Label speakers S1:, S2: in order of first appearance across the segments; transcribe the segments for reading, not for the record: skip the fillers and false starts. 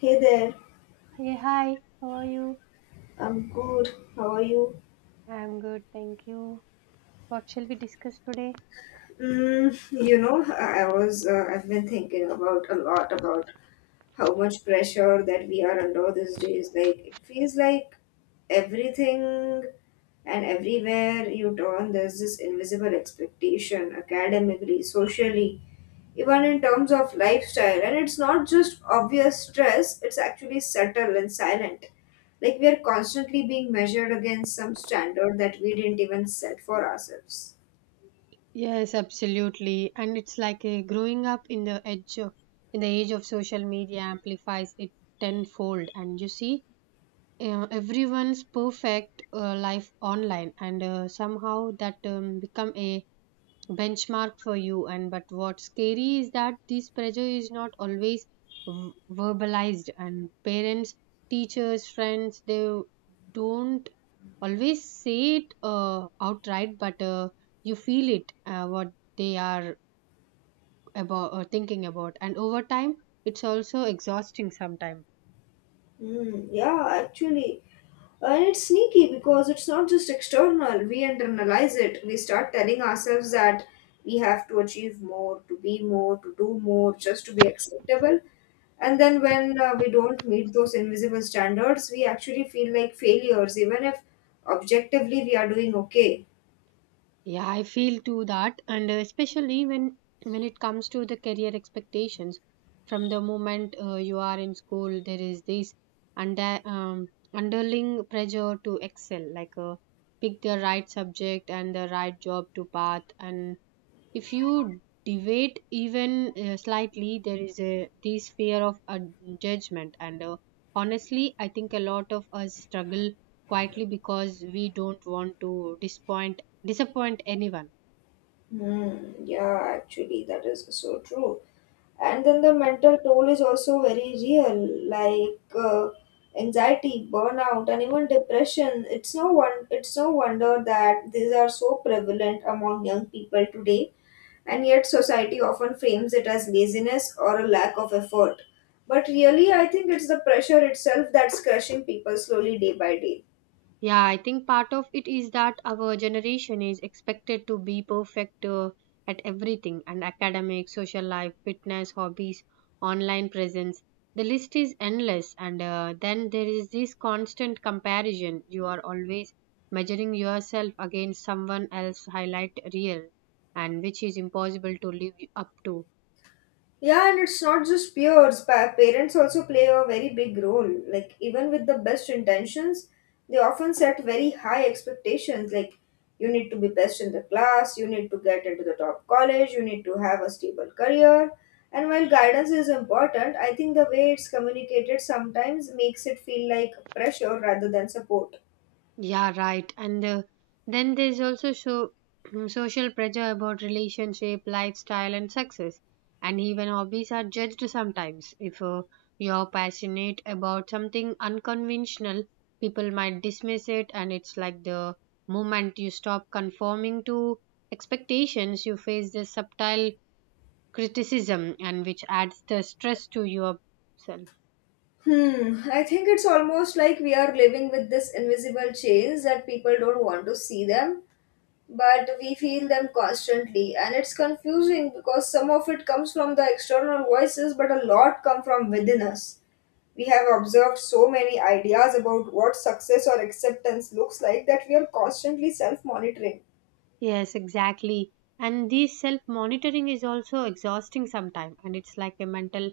S1: Hey there,
S2: Hey, hi, how are you?
S1: I'm good. How are you?
S2: I'm good, thank you. What shall we discuss today?
S1: I've been thinking about a lot about how much pressure that we are under these days. Like it feels like everything and everywhere you turn, there's this invisible expectation academically, socially, even in terms of lifestyle. And it's not just obvious stress, it's actually subtle and silent. Like we are constantly being measured against some standard that we didn't even set for ourselves.
S2: Yes, absolutely. And it's like a growing up in the edge of, in the age of social media amplifies it tenfold. And you see, everyone's perfect life online, and somehow that become a benchmark for you, and but what's scary is that this pressure is not always verbalized, and parents, teachers, friends, they don't always say it outright, but you feel it, what they are about, thinking about, and over time it's also exhausting sometimes.
S1: Hmm, yeah, actually. And it's sneaky because it's not just external. We internalize it. We start telling ourselves that we have to achieve more, to be more, to do more, just to be acceptable. And then when we don't meet those invisible standards, we actually feel like failures, even if objectively we are doing okay.
S2: Yeah, I feel too that, and especially when it comes to the career expectations, from the moment you are in school, there is this underling pressure to excel, like, pick the right subject and the right job to path, and if you deviate even slightly, there is a this fear of judgment, and honestly I think a lot of us struggle quietly because we don't want to disappoint disappoint anyone.
S1: Hmm, yeah, actually, that is so true. And then the mental toll is also very real, like anxiety, burnout, and even depression. It's no wonder that these are so prevalent among young people today, and yet society often frames it as laziness or a lack of effort. But really, I think it's the pressure itself that's crushing people slowly day by day.
S2: Yeah, I think part of it is that our generation is expected to be perfect at everything, and academic, social life, fitness, hobbies, online presence. The list is endless, and then there is this constant comparison. You are always measuring yourself against someone else's highlight reel, and which is impossible to live up to.
S1: Yeah, and it's not just peers. Parents also play a very big role. Like, even with the best intentions, they often set very high expectations. Like, you need to be best in the class, you need to get into the top college, you need to have a stable career. And while guidance is important, I think the way it's communicated sometimes makes it feel like pressure rather than support.
S2: Yeah, right. And then there's also so, social pressure about relationship, lifestyle, and success. And even hobbies are judged sometimes. If you're passionate about something unconventional, people might dismiss it, and it's like the moment you stop conforming to expectations, you face this subtle criticism, and which adds the stress to yourself.
S1: Hmm, I think it's almost like we are living with this invisible chains that people don't want to see them, but we feel them constantly. And it's confusing because some of it comes from the external voices, but a lot come from within us. We have observed so many ideas about what success or acceptance looks like that we are constantly self monitoring.
S2: Yes, exactly. And this self monitoring is also exhausting sometimes, and it's like a mental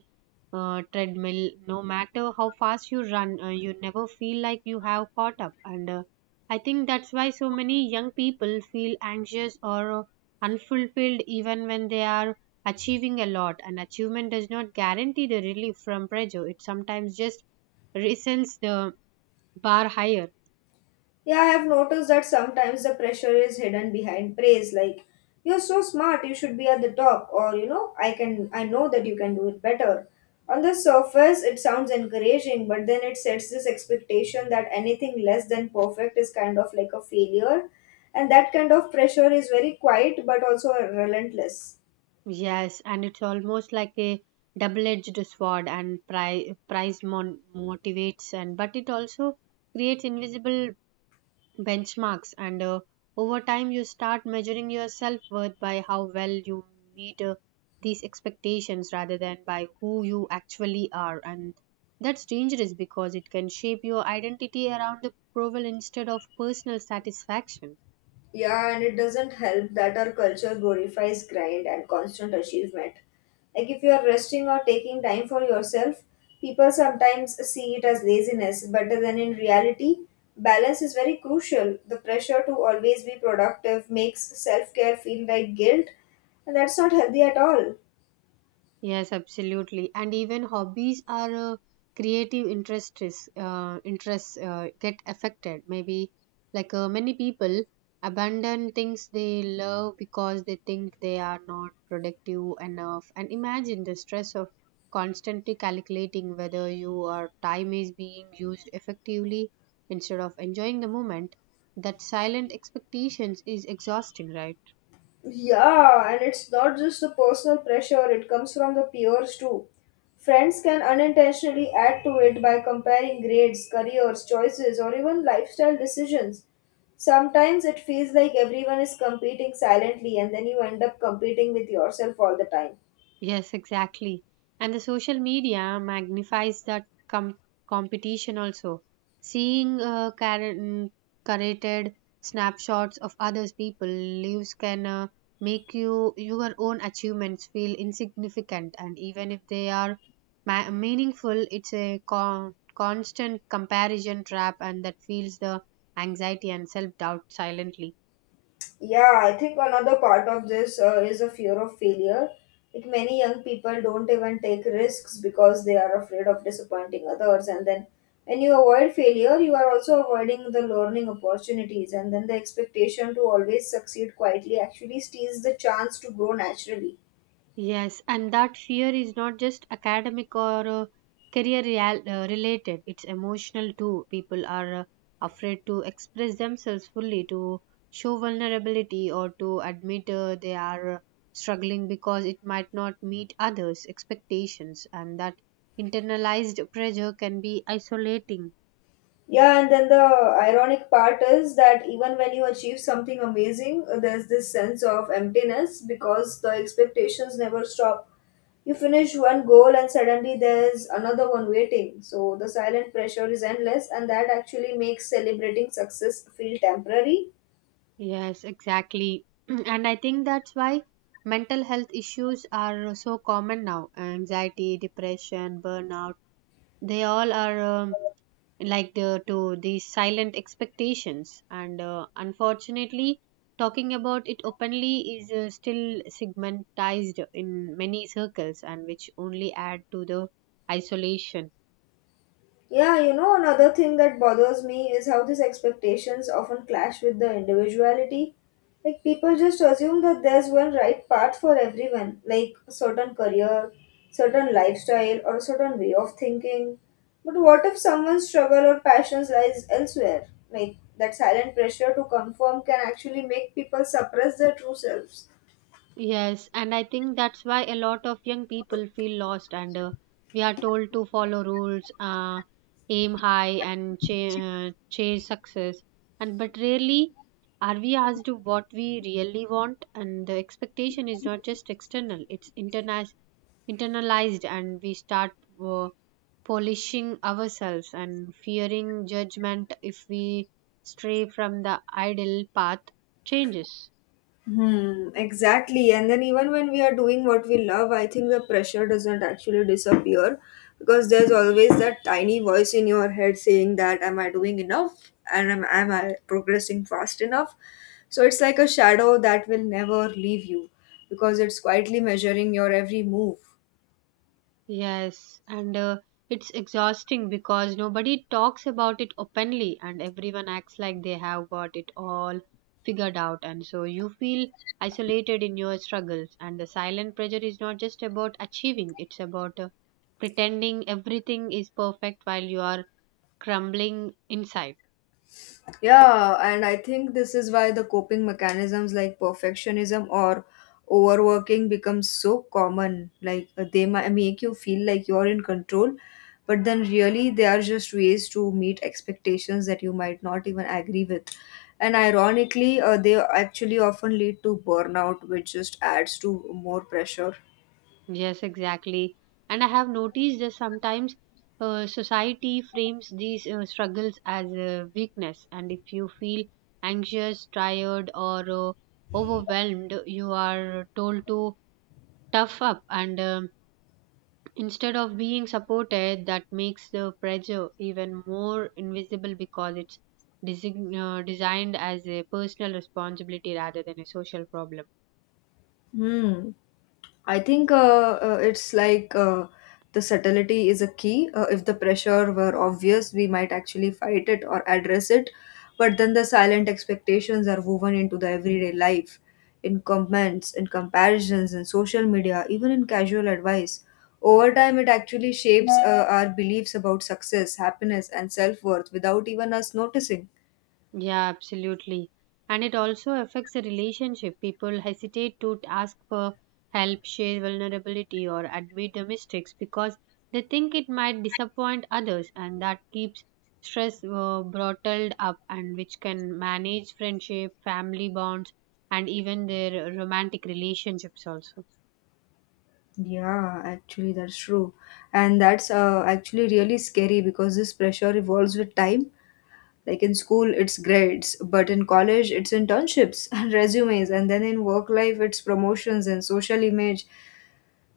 S2: treadmill. No matter how fast you run, you never feel like you have caught up. And I think that's why so many young people feel anxious or unfulfilled even when they are achieving a lot. And achievement does not guarantee the relief from pressure, it sometimes just resets the bar higher.
S1: Yeah, I have noticed that sometimes the pressure is hidden behind praise, like you're so smart, you should be at the top, or I know that you can do it better. On the surface, it sounds encouraging, but then it sets this expectation that anything less than perfect is kind of like a failure, and that kind of pressure is very quiet but also relentless.
S2: Yes, and it's almost like a double-edged sword, and price motivates, and but it also creates invisible benchmarks, and over time you start measuring your self-worth by how well you meet these expectations rather than by who you actually are, and that's dangerous because it can shape your identity around approval instead of personal satisfaction.
S1: Yeah, and it doesn't help that our culture glorifies grind and constant achievement. Like if you are resting or taking time for yourself, people sometimes see it as laziness, but then in reality, balance is very crucial. The pressure to always be productive makes self care feel like guilt, and that's not healthy at all.
S2: Yes, absolutely. And even hobbies are creative interests. Interests get affected. Maybe like, many people abandon things they love because they think they are not productive enough. And imagine the stress of constantly calculating whether your time is being used effectively instead of enjoying the moment. That silent expectations is exhausting, right?
S1: Yeah, and it's not just the personal pressure, it comes from the peers too. Friends can unintentionally add to it by comparing grades, careers, choices, or even lifestyle decisions. Sometimes it feels like everyone is competing silently, and then you end up competing with yourself all the time.
S2: Yes, exactly. And the social media magnifies that competition also. Seeing curated snapshots of others' people lives can make you your own achievements feel insignificant, and even if they are meaningful, it's a constant comparison trap, and that feels the anxiety and self doubt silently.
S1: Yeah, I think another part of this is a fear of failure. Like many young people don't even take risks because they are afraid of disappointing others. And then when you avoid failure, you are also avoiding the learning opportunities. And then the expectation to always succeed quietly actually steals the chance to grow naturally.
S2: Yes, and that fear is not just academic or career real, related, it's emotional too. People are afraid to express themselves fully, to show vulnerability, or to admit they are struggling because it might not meet others' expectations, and that internalized pressure can be isolating.
S1: Yeah, and then the ironic part is that even when you achieve something amazing, there's this sense of emptiness because the expectations never stop. You finish one goal and suddenly there's another one waiting. So the silent pressure is endless, and that actually makes celebrating success feel temporary.
S2: Yes, exactly. And I think that's why mental health issues are so common now, anxiety, depression, burnout, they all are like the to these silent expectations, and unfortunately talking about it openly is still segmentized in many circles, and which only add to the isolation.
S1: Yeah, you know, another thing that bothers me is how these expectations often clash with the individuality. Like, people just assume that there's one right path for everyone, like a certain career, certain lifestyle, or a certain way of thinking. But what if someone's struggle or passions lies elsewhere? Like, that silent pressure to conform can actually make people suppress their true selves.
S2: Yes, and I think that's why a lot of young people feel lost, and we are told to follow rules, aim high, and chase success. And but rarely are we asked what we really want, and the expectation is not just external; it's internalized, and we start uh, polishing ourselves and fearing judgment if we stray from the ideal path changes.
S1: Hmm, exactly. And then even when we are doing what we love, I think the pressure doesn't actually disappear because there's always that tiny voice in your head saying that am I doing enough and am I progressing fast enough? So it's like a shadow that will never leave you because it's quietly measuring your every move.
S2: Yes, and it's exhausting because nobody talks about it openly, and everyone acts like they have got it all figured out. And so you feel isolated in your struggles. And the silent pressure is not just about achieving, it's about pretending everything is perfect while you are crumbling inside.
S1: Yeah, and I think this is why the coping mechanisms like perfectionism or overworking become so common. They might make you feel like you're in control, but then really they are just ways to meet expectations that you might not even agree with. And ironically, they actually often lead to burnout, which just adds to more pressure.
S2: Yes, exactly. And I have noticed that sometimes society frames these struggles as a weakness. And if you feel anxious, tired, or overwhelmed, you are told to tough up. And instead of being supported, that makes the pressure even more invisible because it's designed as a personal responsibility rather than a social problem.
S1: Hmm. I think it's like the subtlety is a key. If the pressure were obvious, we might actually fight it or address it. But then the silent expectations are woven into the everyday life, in comments, in comparisons, in social media, even in casual advice. Over time, it actually shapes our beliefs about success, happiness, and self worth without even us noticing.
S2: Yeah, absolutely. And it also affects the relationship. People hesitate to ask for help, share vulnerability, or admit the mistakes because they think it might disappoint others, and that keeps stress bottled up, and which can manage friendship, family bonds, and even their romantic relationships also.
S1: Yeah, actually, that's true. And that's actually really scary because this pressure evolves with time. Like in school, it's grades, but in college, it's internships and resumes, and then in work life, it's promotions and social image.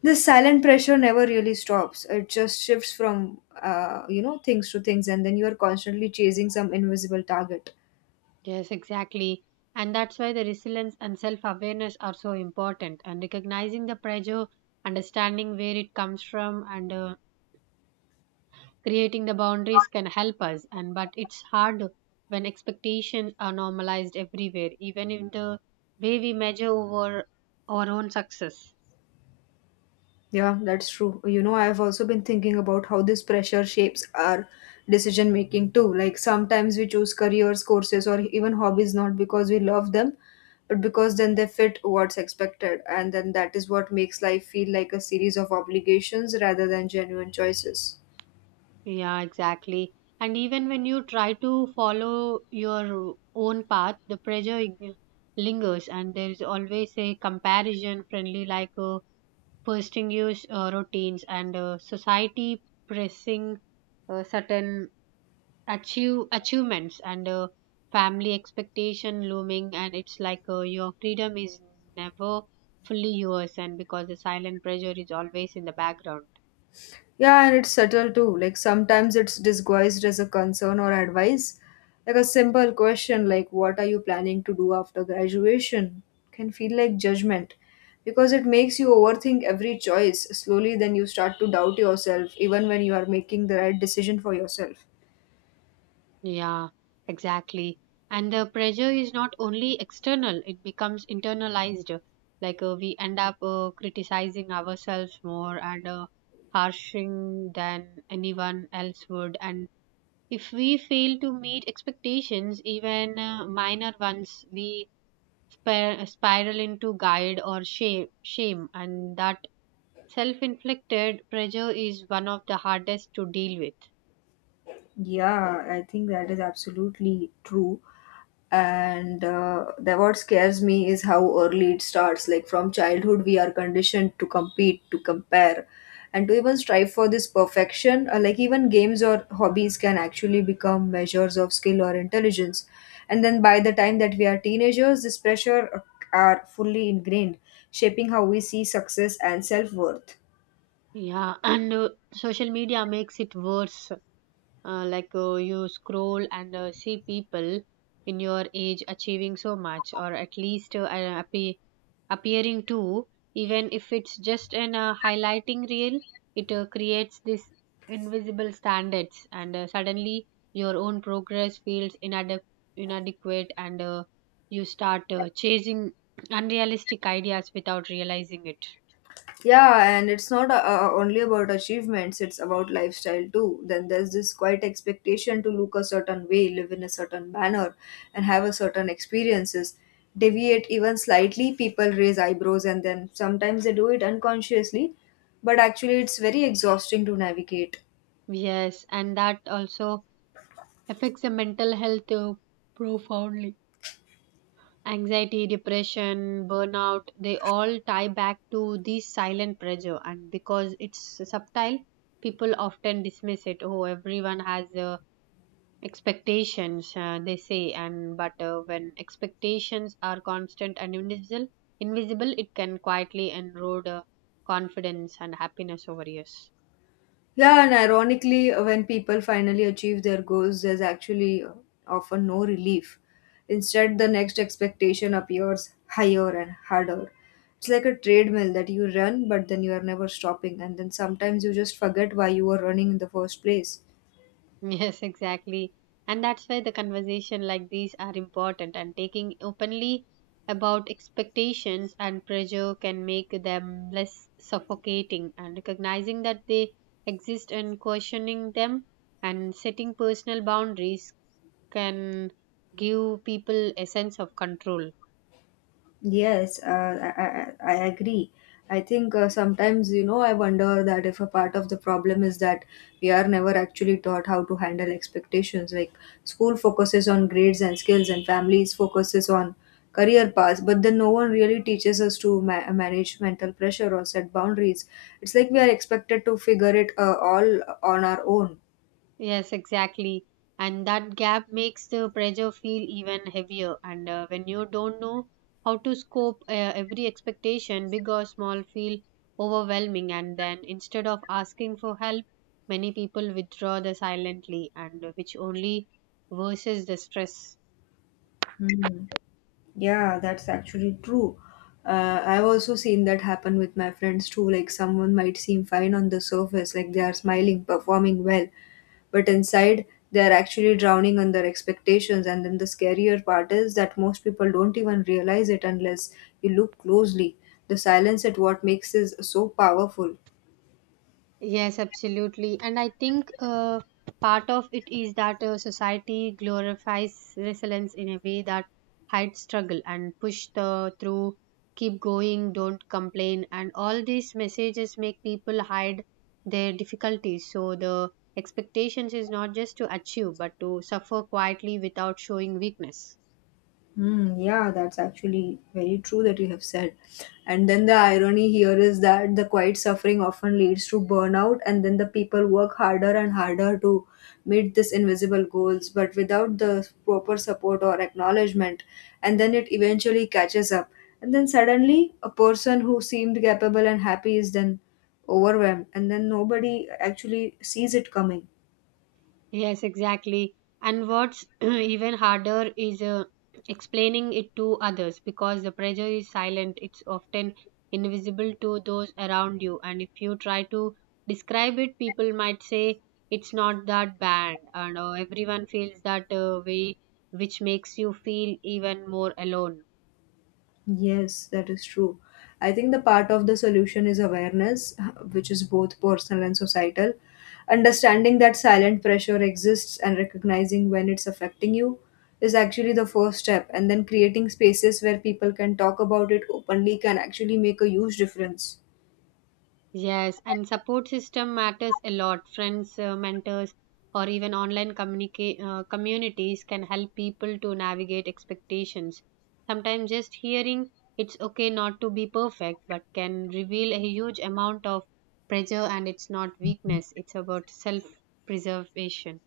S1: This silent pressure never really stops. It just shifts from, things to things, and then you are constantly chasing some invisible target.
S2: Yes, exactly. And that's why the resilience and self awareness are so important, and recognizing the pressure, understanding where it comes from, and creating the boundaries can help us, and but it's hard when expectations are normalized everywhere, even in the way we measure over our own success.
S1: Yeah, that's true. You know, I've also been thinking about how this pressure shapes our decision making too. Like sometimes we choose careers, courses, or even hobbies not because we love them, but because then they fit what's expected. And then that is what makes life feel like a series of obligations rather than genuine choices.
S2: Yeah, exactly. And even when you try to follow your own path, the pressure lingers, and there is always a comparison friendly, like, posting use routines, and society pressing certain achievements, and family expectation looming, and it's like your freedom is never fully yours, and because the silent pressure is always in the background.
S1: Yeah, and it's subtle too. Like sometimes it's disguised as a concern or advice. Like a simple question like what are you planning to do after graduation can feel like judgment because it makes you overthink every choice. Slowly then you start to doubt yourself even when you are making the right decision for yourself.
S2: Yeah, exactly. And the pressure is not only external, it becomes internalized, like, we end up criticizing ourselves more and harshing than anyone else would, and if we fail to meet expectations, even minor ones, we spiral into guilt or shame, and that self inflicted pressure is one of the hardest to deal with.
S1: Yeah, I think that is absolutely true. And the what scares me is how early it starts, like from childhood we are conditioned to compete, to compare, and to even strive for this perfection. Like even games or hobbies can actually become measures of skill or intelligence, and then by the time that we are teenagers this pressure are fully ingrained, shaping how we see success and self-worth.
S2: Yeah, and social media makes it worse, like, you scroll and see people in your age achieving so much, or at least appearing to, even if it's just an highlighting reel, it creates this invisible standards, and suddenly your own progress feels inadequate, and you start chasing unrealistic ideas without realizing it.
S1: Yeah, and it's not only about achievements, it's about lifestyle too. Then there's this quite expectation to look a certain way, live in a certain manner, and have a certain experiences. Deviate even slightly, people raise eyebrows, and then sometimes they do it unconsciously, but actually, it's very exhausting to navigate.
S2: Yes, and that also affects the mental health profoundly, anxiety, depression, burnout, they all tie back to this silent pressure. And because it's subtle, people often dismiss it. Oh, everyone has expectations, they say. And but when expectations are constant and invisible, it can quietly erode confidence and happiness over years.
S1: Yeah, and ironically, when people finally achieve their goals, there's actually often no relief. Instead, the next expectation appears higher and harder. It's like a treadmill that you run, but then you are never stopping, and then sometimes you just forget why you were running in the first place.
S2: Yes, exactly. And that's why the conversation like these are important, and taking openly about expectations and pressure can make them less suffocating, and recognizing that they exist and questioning them and setting personal boundaries can give people a sense of control.
S1: Yes, I agree. I think sometimes, you know, I wonder that if a part of the problem is that we are never actually taught how to handle expectations. Like school focuses on grades and skills, and families focuses on career paths, but then no one really teaches us to manage mental pressure or set boundaries. It's like we are expected to figure it all on our own.
S2: Yes, exactly. And that gap makes the pressure feel even heavier. And when you don't know how to scope, every expectation, big or small, feel overwhelming. And then instead of asking for help, many people withdraw the silently, and which only worsens the stress.
S1: Hmm. Yeah, that's actually true. I've also seen that happen with my friends too. Like, someone might seem fine on the surface, like they are smiling, performing well, but inside they are actually drowning on their expectations. And then the scarier part is that most people don't even realize it unless you look closely. The silence at what makes is so powerful.
S2: Yes, absolutely. And I think part of it is that society glorifies resilience in a way that hides struggle and push the through, keep going, don't complain. And all these messages make people hide their difficulties. So the expectations is not just to achieve, but to suffer quietly without showing weakness.
S1: Hmm, yeah, that's actually very true that you have said. And then the irony here is that the quiet suffering often leads to burnout, and then the people work harder and harder to meet these invisible goals, but without the proper support or acknowledgement. And then it eventually catches up. And then suddenly, a person who seemed capable and happy is then overwhelmed, and then nobody actually sees it coming.
S2: Yes, exactly. And what's even harder is explaining it to others because the pressure is silent. It's often invisible to those around you. And if you try to describe it, people might say it's not that bad. And everyone feels that way, which makes you feel even more alone.
S1: Yes, that is true. I think the part of the solution is awareness, which is both personal and societal. Understanding that silent pressure exists and recognizing when it's affecting you is actually the first step. And then creating spaces where people can talk about it openly can actually make a huge difference.
S2: Yes, and support system matters a lot. Friends, mentors, or even online communities can help people to navigate expectations. Sometimes just hearing it's okay not to be perfect, but can reveal a huge amount of pressure, and it's not weakness, it's about self preservation.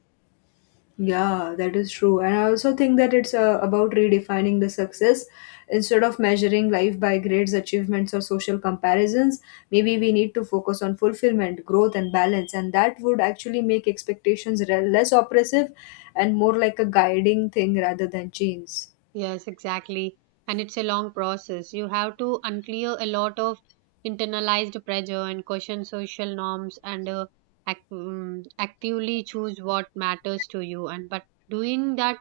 S1: Yeah, that is true. And I also think that it's about redefining the success. Instead of measuring life by grades, achievements, or social comparisons, maybe we need to focus on fulfillment, growth, and balance. And that would actually make less oppressive and more like a guiding thing rather than chains.
S2: Yes, exactly. And it's a long process. You have to unclear a lot of internalized pressure and question social norms, and actively choose what matters to you. And but doing that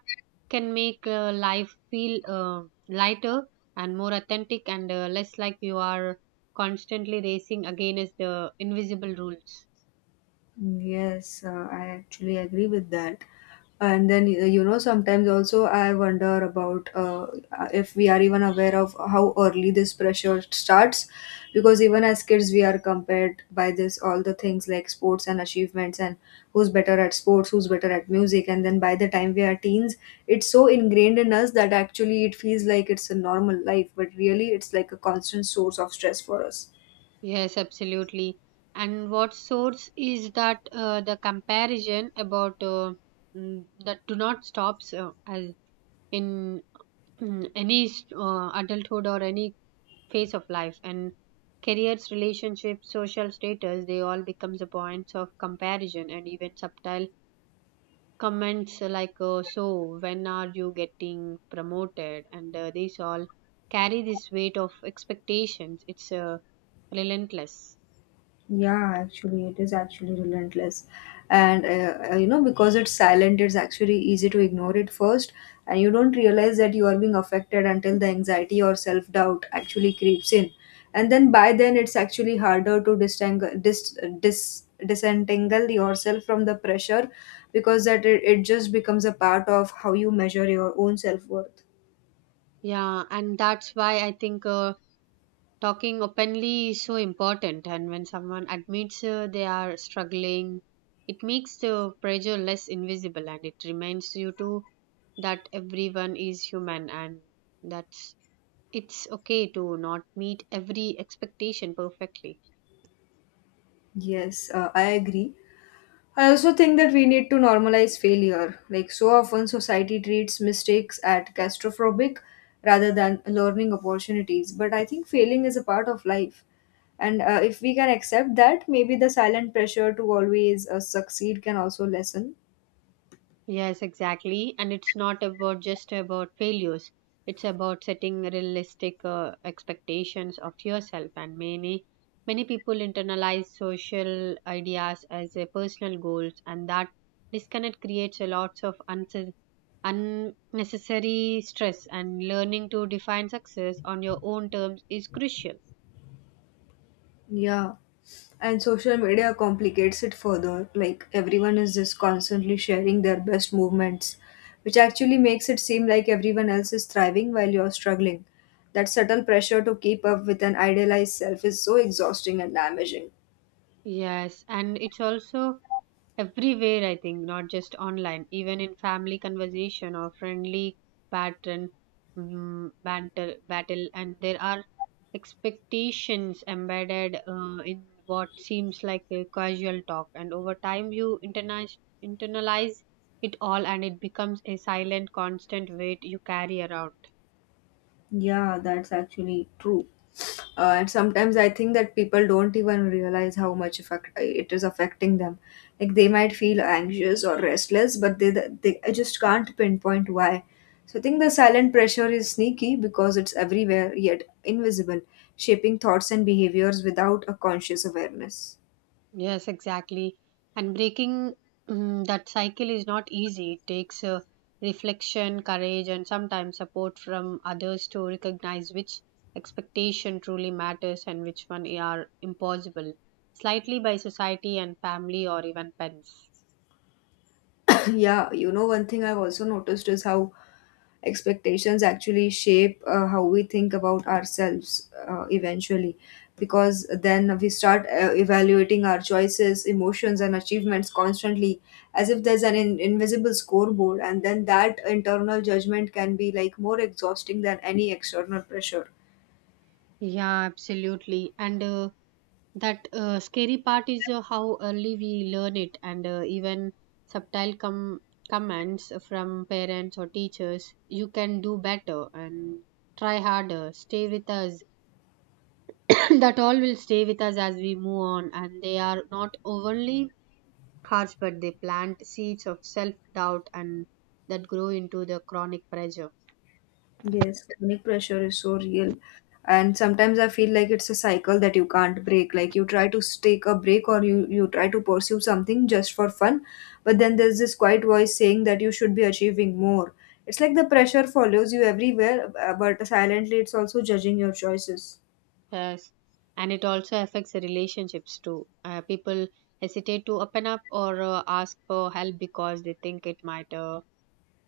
S2: can make life feel lighter and more authentic, and less like you are constantly racing against the invisible rules.
S1: Yes, I actually agree with that. And then, sometimes also I wonder about if we are even aware of how early this pressure starts. Because even as kids, we are compared by this, all the things like sports and achievements, and who's better at sports, who's better at music. And then by the time we are teens, it's so ingrained in us that actually it feels like it's a normal life, but really it's like a constant source of stress for us.
S2: Yes, absolutely. And what sorts is that the comparison about that do not stops as in adulthood or any phase of life and careers, relationships, social status, they all becomes the points of comparison and even subtle comments like so when are you getting promoted and these all carry this weight of expectations. It's relentless.
S1: Yeah, actually, it is actually relentless. And, because it's silent, it's actually easy to ignore it first. And you don't realize that you are being affected until the anxiety or self doubt actually creeps in. And then by then, it's actually harder to disentangle yourself from the pressure because that it just becomes a part of how you measure your own self worth.
S2: Yeah, and that's why I think talking openly is so important. And when someone admits they are struggling, it makes the pressure less invisible and it reminds you too that everyone is human and that it's okay to not meet every expectation perfectly.
S1: Yes, I agree. I also think that we need to normalize failure. Like, so often society treats mistakes at claustrophobic rather than learning opportunities. But I think failing is a part of life. And if we can accept that, maybe the silent pressure to always succeed can also lessen.
S2: Yes, exactly. And it's not about just about failures. It's about setting realistic expectations of yourself. And many people internalize social ideas as a personal goals, and that disconnect creates a lots of unnecessary stress. And learning to define success on your own terms is crucial.
S1: Yeah. And social media complicates it further. Like everyone is just constantly sharing their best movements, which actually makes it seem like everyone else is thriving while you're struggling. That subtle pressure to keep up with an idealized self is so exhausting and damaging.
S2: Yes, and it's also everywhere, I think, not just online, even in family conversation or friendly pattern, banter, battle, and there are expectations embedded in what seems like a casual talk, and over time you internalize it all, and it becomes a silent constant weight you carry around.
S1: Yeah, that's actually true. And sometimes I think that people don't even realize how much effect it is affecting them like they might feel anxious or restless but they I just can't pinpoint why. So I think the silent pressure is sneaky because it's everywhere yet invisible, shaping thoughts and behaviors without a conscious awareness.
S2: Yes, exactly. And breaking that cycle is not easy. It takes reflection, courage, and sometimes support from others to recognize which expectation truly matters and which one are impossible, slightly by society and family or even pets.
S1: Yeah, you know, one thing I've also noticed is how expectations actually shape how we think about ourselves eventually, because then we start evaluating our choices, emotions, and achievements constantly as if there's an invisible scoreboard, and then that internal judgment can be like more exhausting than any external pressure.
S2: Yeah, absolutely. And that scary part is how early we learn it, and even subtle commands from parents or teachers, you can do better and try harder, stay with us that all will stay with us as we move on, and they are not only harsh, but they plant seeds of self doubt and that grow into the chronic pressure.
S1: Yes, chronic pressure is so real. And sometimes I feel like it's a cycle that you can't break. Like you try to take a break or you try to pursue something just for fun, but then there's this quiet voice saying that you should be achieving more. It's like the pressure follows you everywhere, but silently it's also judging your choices.
S2: Yes, and it also affects the relationships too. People hesitate to open up or ask for help because they think it might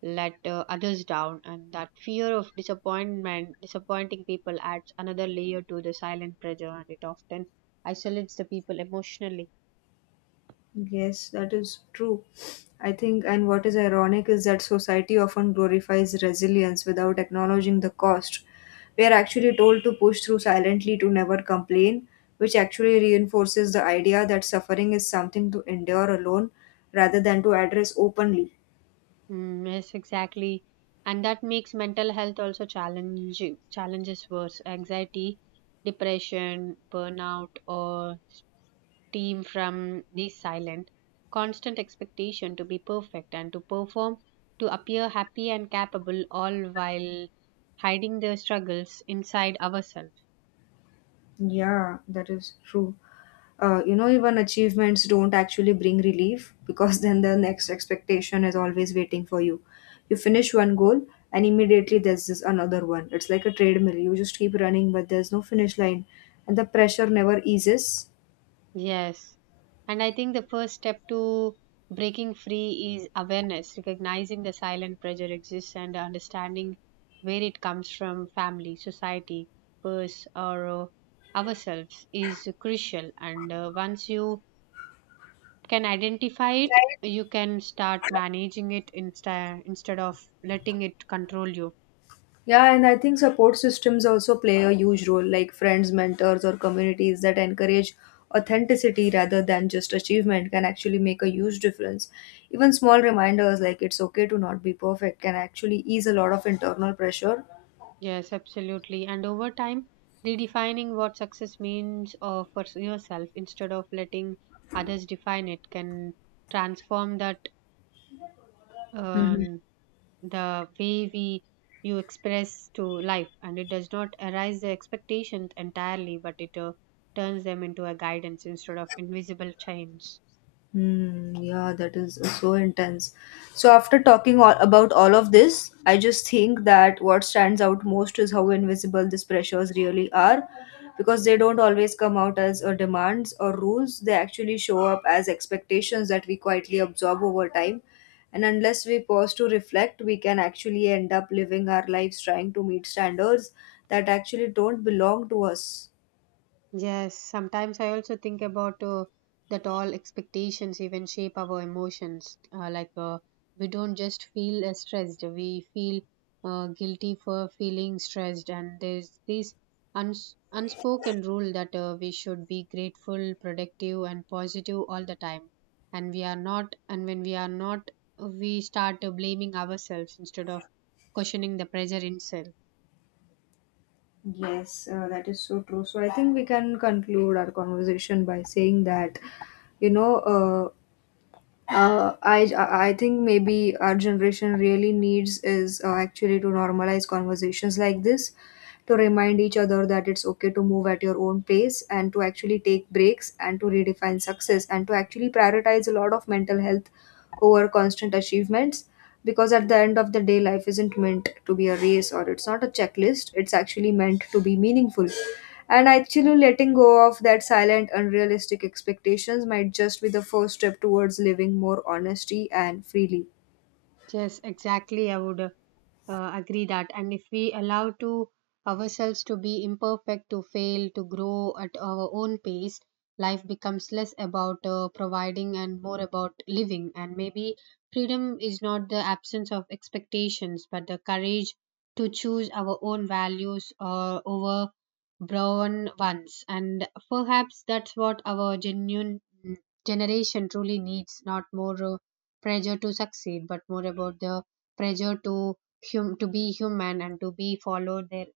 S2: let others down, and that disappointing people adds another layer to the silent pressure, and it often isolates the people emotionally.
S1: Yes, that is true. I think, and what is ironic is that society often glorifies resilience without acknowledging the cost. We are actually told to push through silently, to never complain, which actually reinforces the idea that suffering is something to endure alone rather than to address openly.
S2: Yes, exactly, and that makes mental health also challenges worse. Anxiety, depression, burnout, or team from this silent, constant expectation to be perfect and to perform, to appear happy and capable, all while hiding the struggles inside ourselves.
S1: Yeah, that is true. You know, even achievements don't actually bring relief because then the next expectation is always waiting for you. You finish one goal and immediately there's this another one. It's like a treadmill. You just keep running, but there's no finish line, and the pressure never eases.
S2: Yes. And I think the first step to breaking free is awareness, recognizing the silent pressure exists and understanding where it comes from, family, society, purse, or ourselves, is crucial. And once you can identify it, you can start managing it instead of letting it control you.
S1: Yeah, and I think support systems also play a huge role, like friends, mentors, or communities that encourage authenticity rather than just achievement can actually make a huge difference. Even small reminders like it's okay to not be perfect can actually ease a lot of internal pressure.
S2: Yes, absolutely. And over time, redefining what success means for yourself instead of letting others define it can transform that, um, the way we, you express to life. And it does not arise the expectations entirely, but it turns them into a guidance instead of invisible chains.
S1: Hmm. Yeah, that is so intense. So after talking all about all of this, I just think that what stands out most is how invisible these pressures really are, because they don't always come out as demands or rules. They actually show up as expectations that we quietly absorb over time, and unless we pause to reflect, we can actually end up living our lives trying to meet standards that actually don't belong to us.
S2: Yes, sometimes I also think about that all expectations even shape our emotions. Like we don't just feel stressed, we feel guilty for feeling stressed, and there's this unspoken rule that we should be grateful, productive, and positive all the time. And we are not, and when we are not, we start blaming ourselves instead of questioning the pressure itself.
S1: Yes, that is so true. So I think we can conclude our conversation by saying that, you know, I think maybe our generation really needs is actually to normalize conversations like this, to remind each other that it's okay to move at your own pace and to actually take breaks and to redefine success and to actually prioritize a lot of mental health over constant achievements, because at the end of the day life isn't meant to be a race or it's not a checklist, it's actually meant to be meaningful, and actually letting go of that silent unrealistic expectations might just be the first step towards living more honesty and freely.
S2: Yes, exactly. I would. Agree that, and if we allow to ourselves to be imperfect, to fail, to grow at our own pace, life becomes less about providing and more about living, and maybe freedom is not the absence of expectations, but the courage to choose our own values over brown ones. And perhaps that's what our genuine generation truly needs, not more pressure to succeed, but more about the pressure to to be human and to be follow their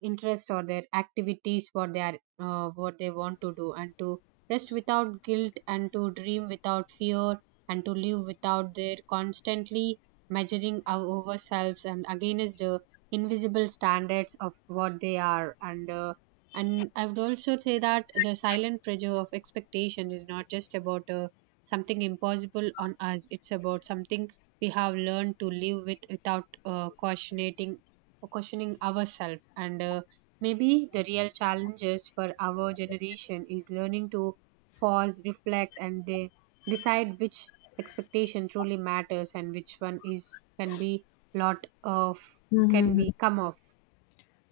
S2: interest or their activities, what they are, what they want to do, and to rest without guilt, and to dream without fear, and to live without their constantly measuring our ourselves and against the invisible standards of what they are. And and I would also say that the silent pressure of expectation is not just about something impossible on us. It's about something we have learned to live with without questioning ourselves. And maybe the real challenges for our generation is learning to pause, reflect, and decide which expectation truly matters and which one is, can be lot of, can
S1: Mm-hmm.
S2: be come off.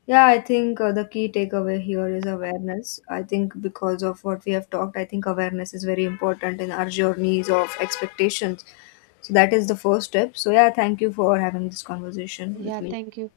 S1: Yeah, I think the key takeaway here is awareness. I think because of what we have talked, I think awareness is very important in our journeys of expectations. So that is the first step. So yeah, thank you for having this conversation with
S2: Yeah,
S1: me.
S2: thank you.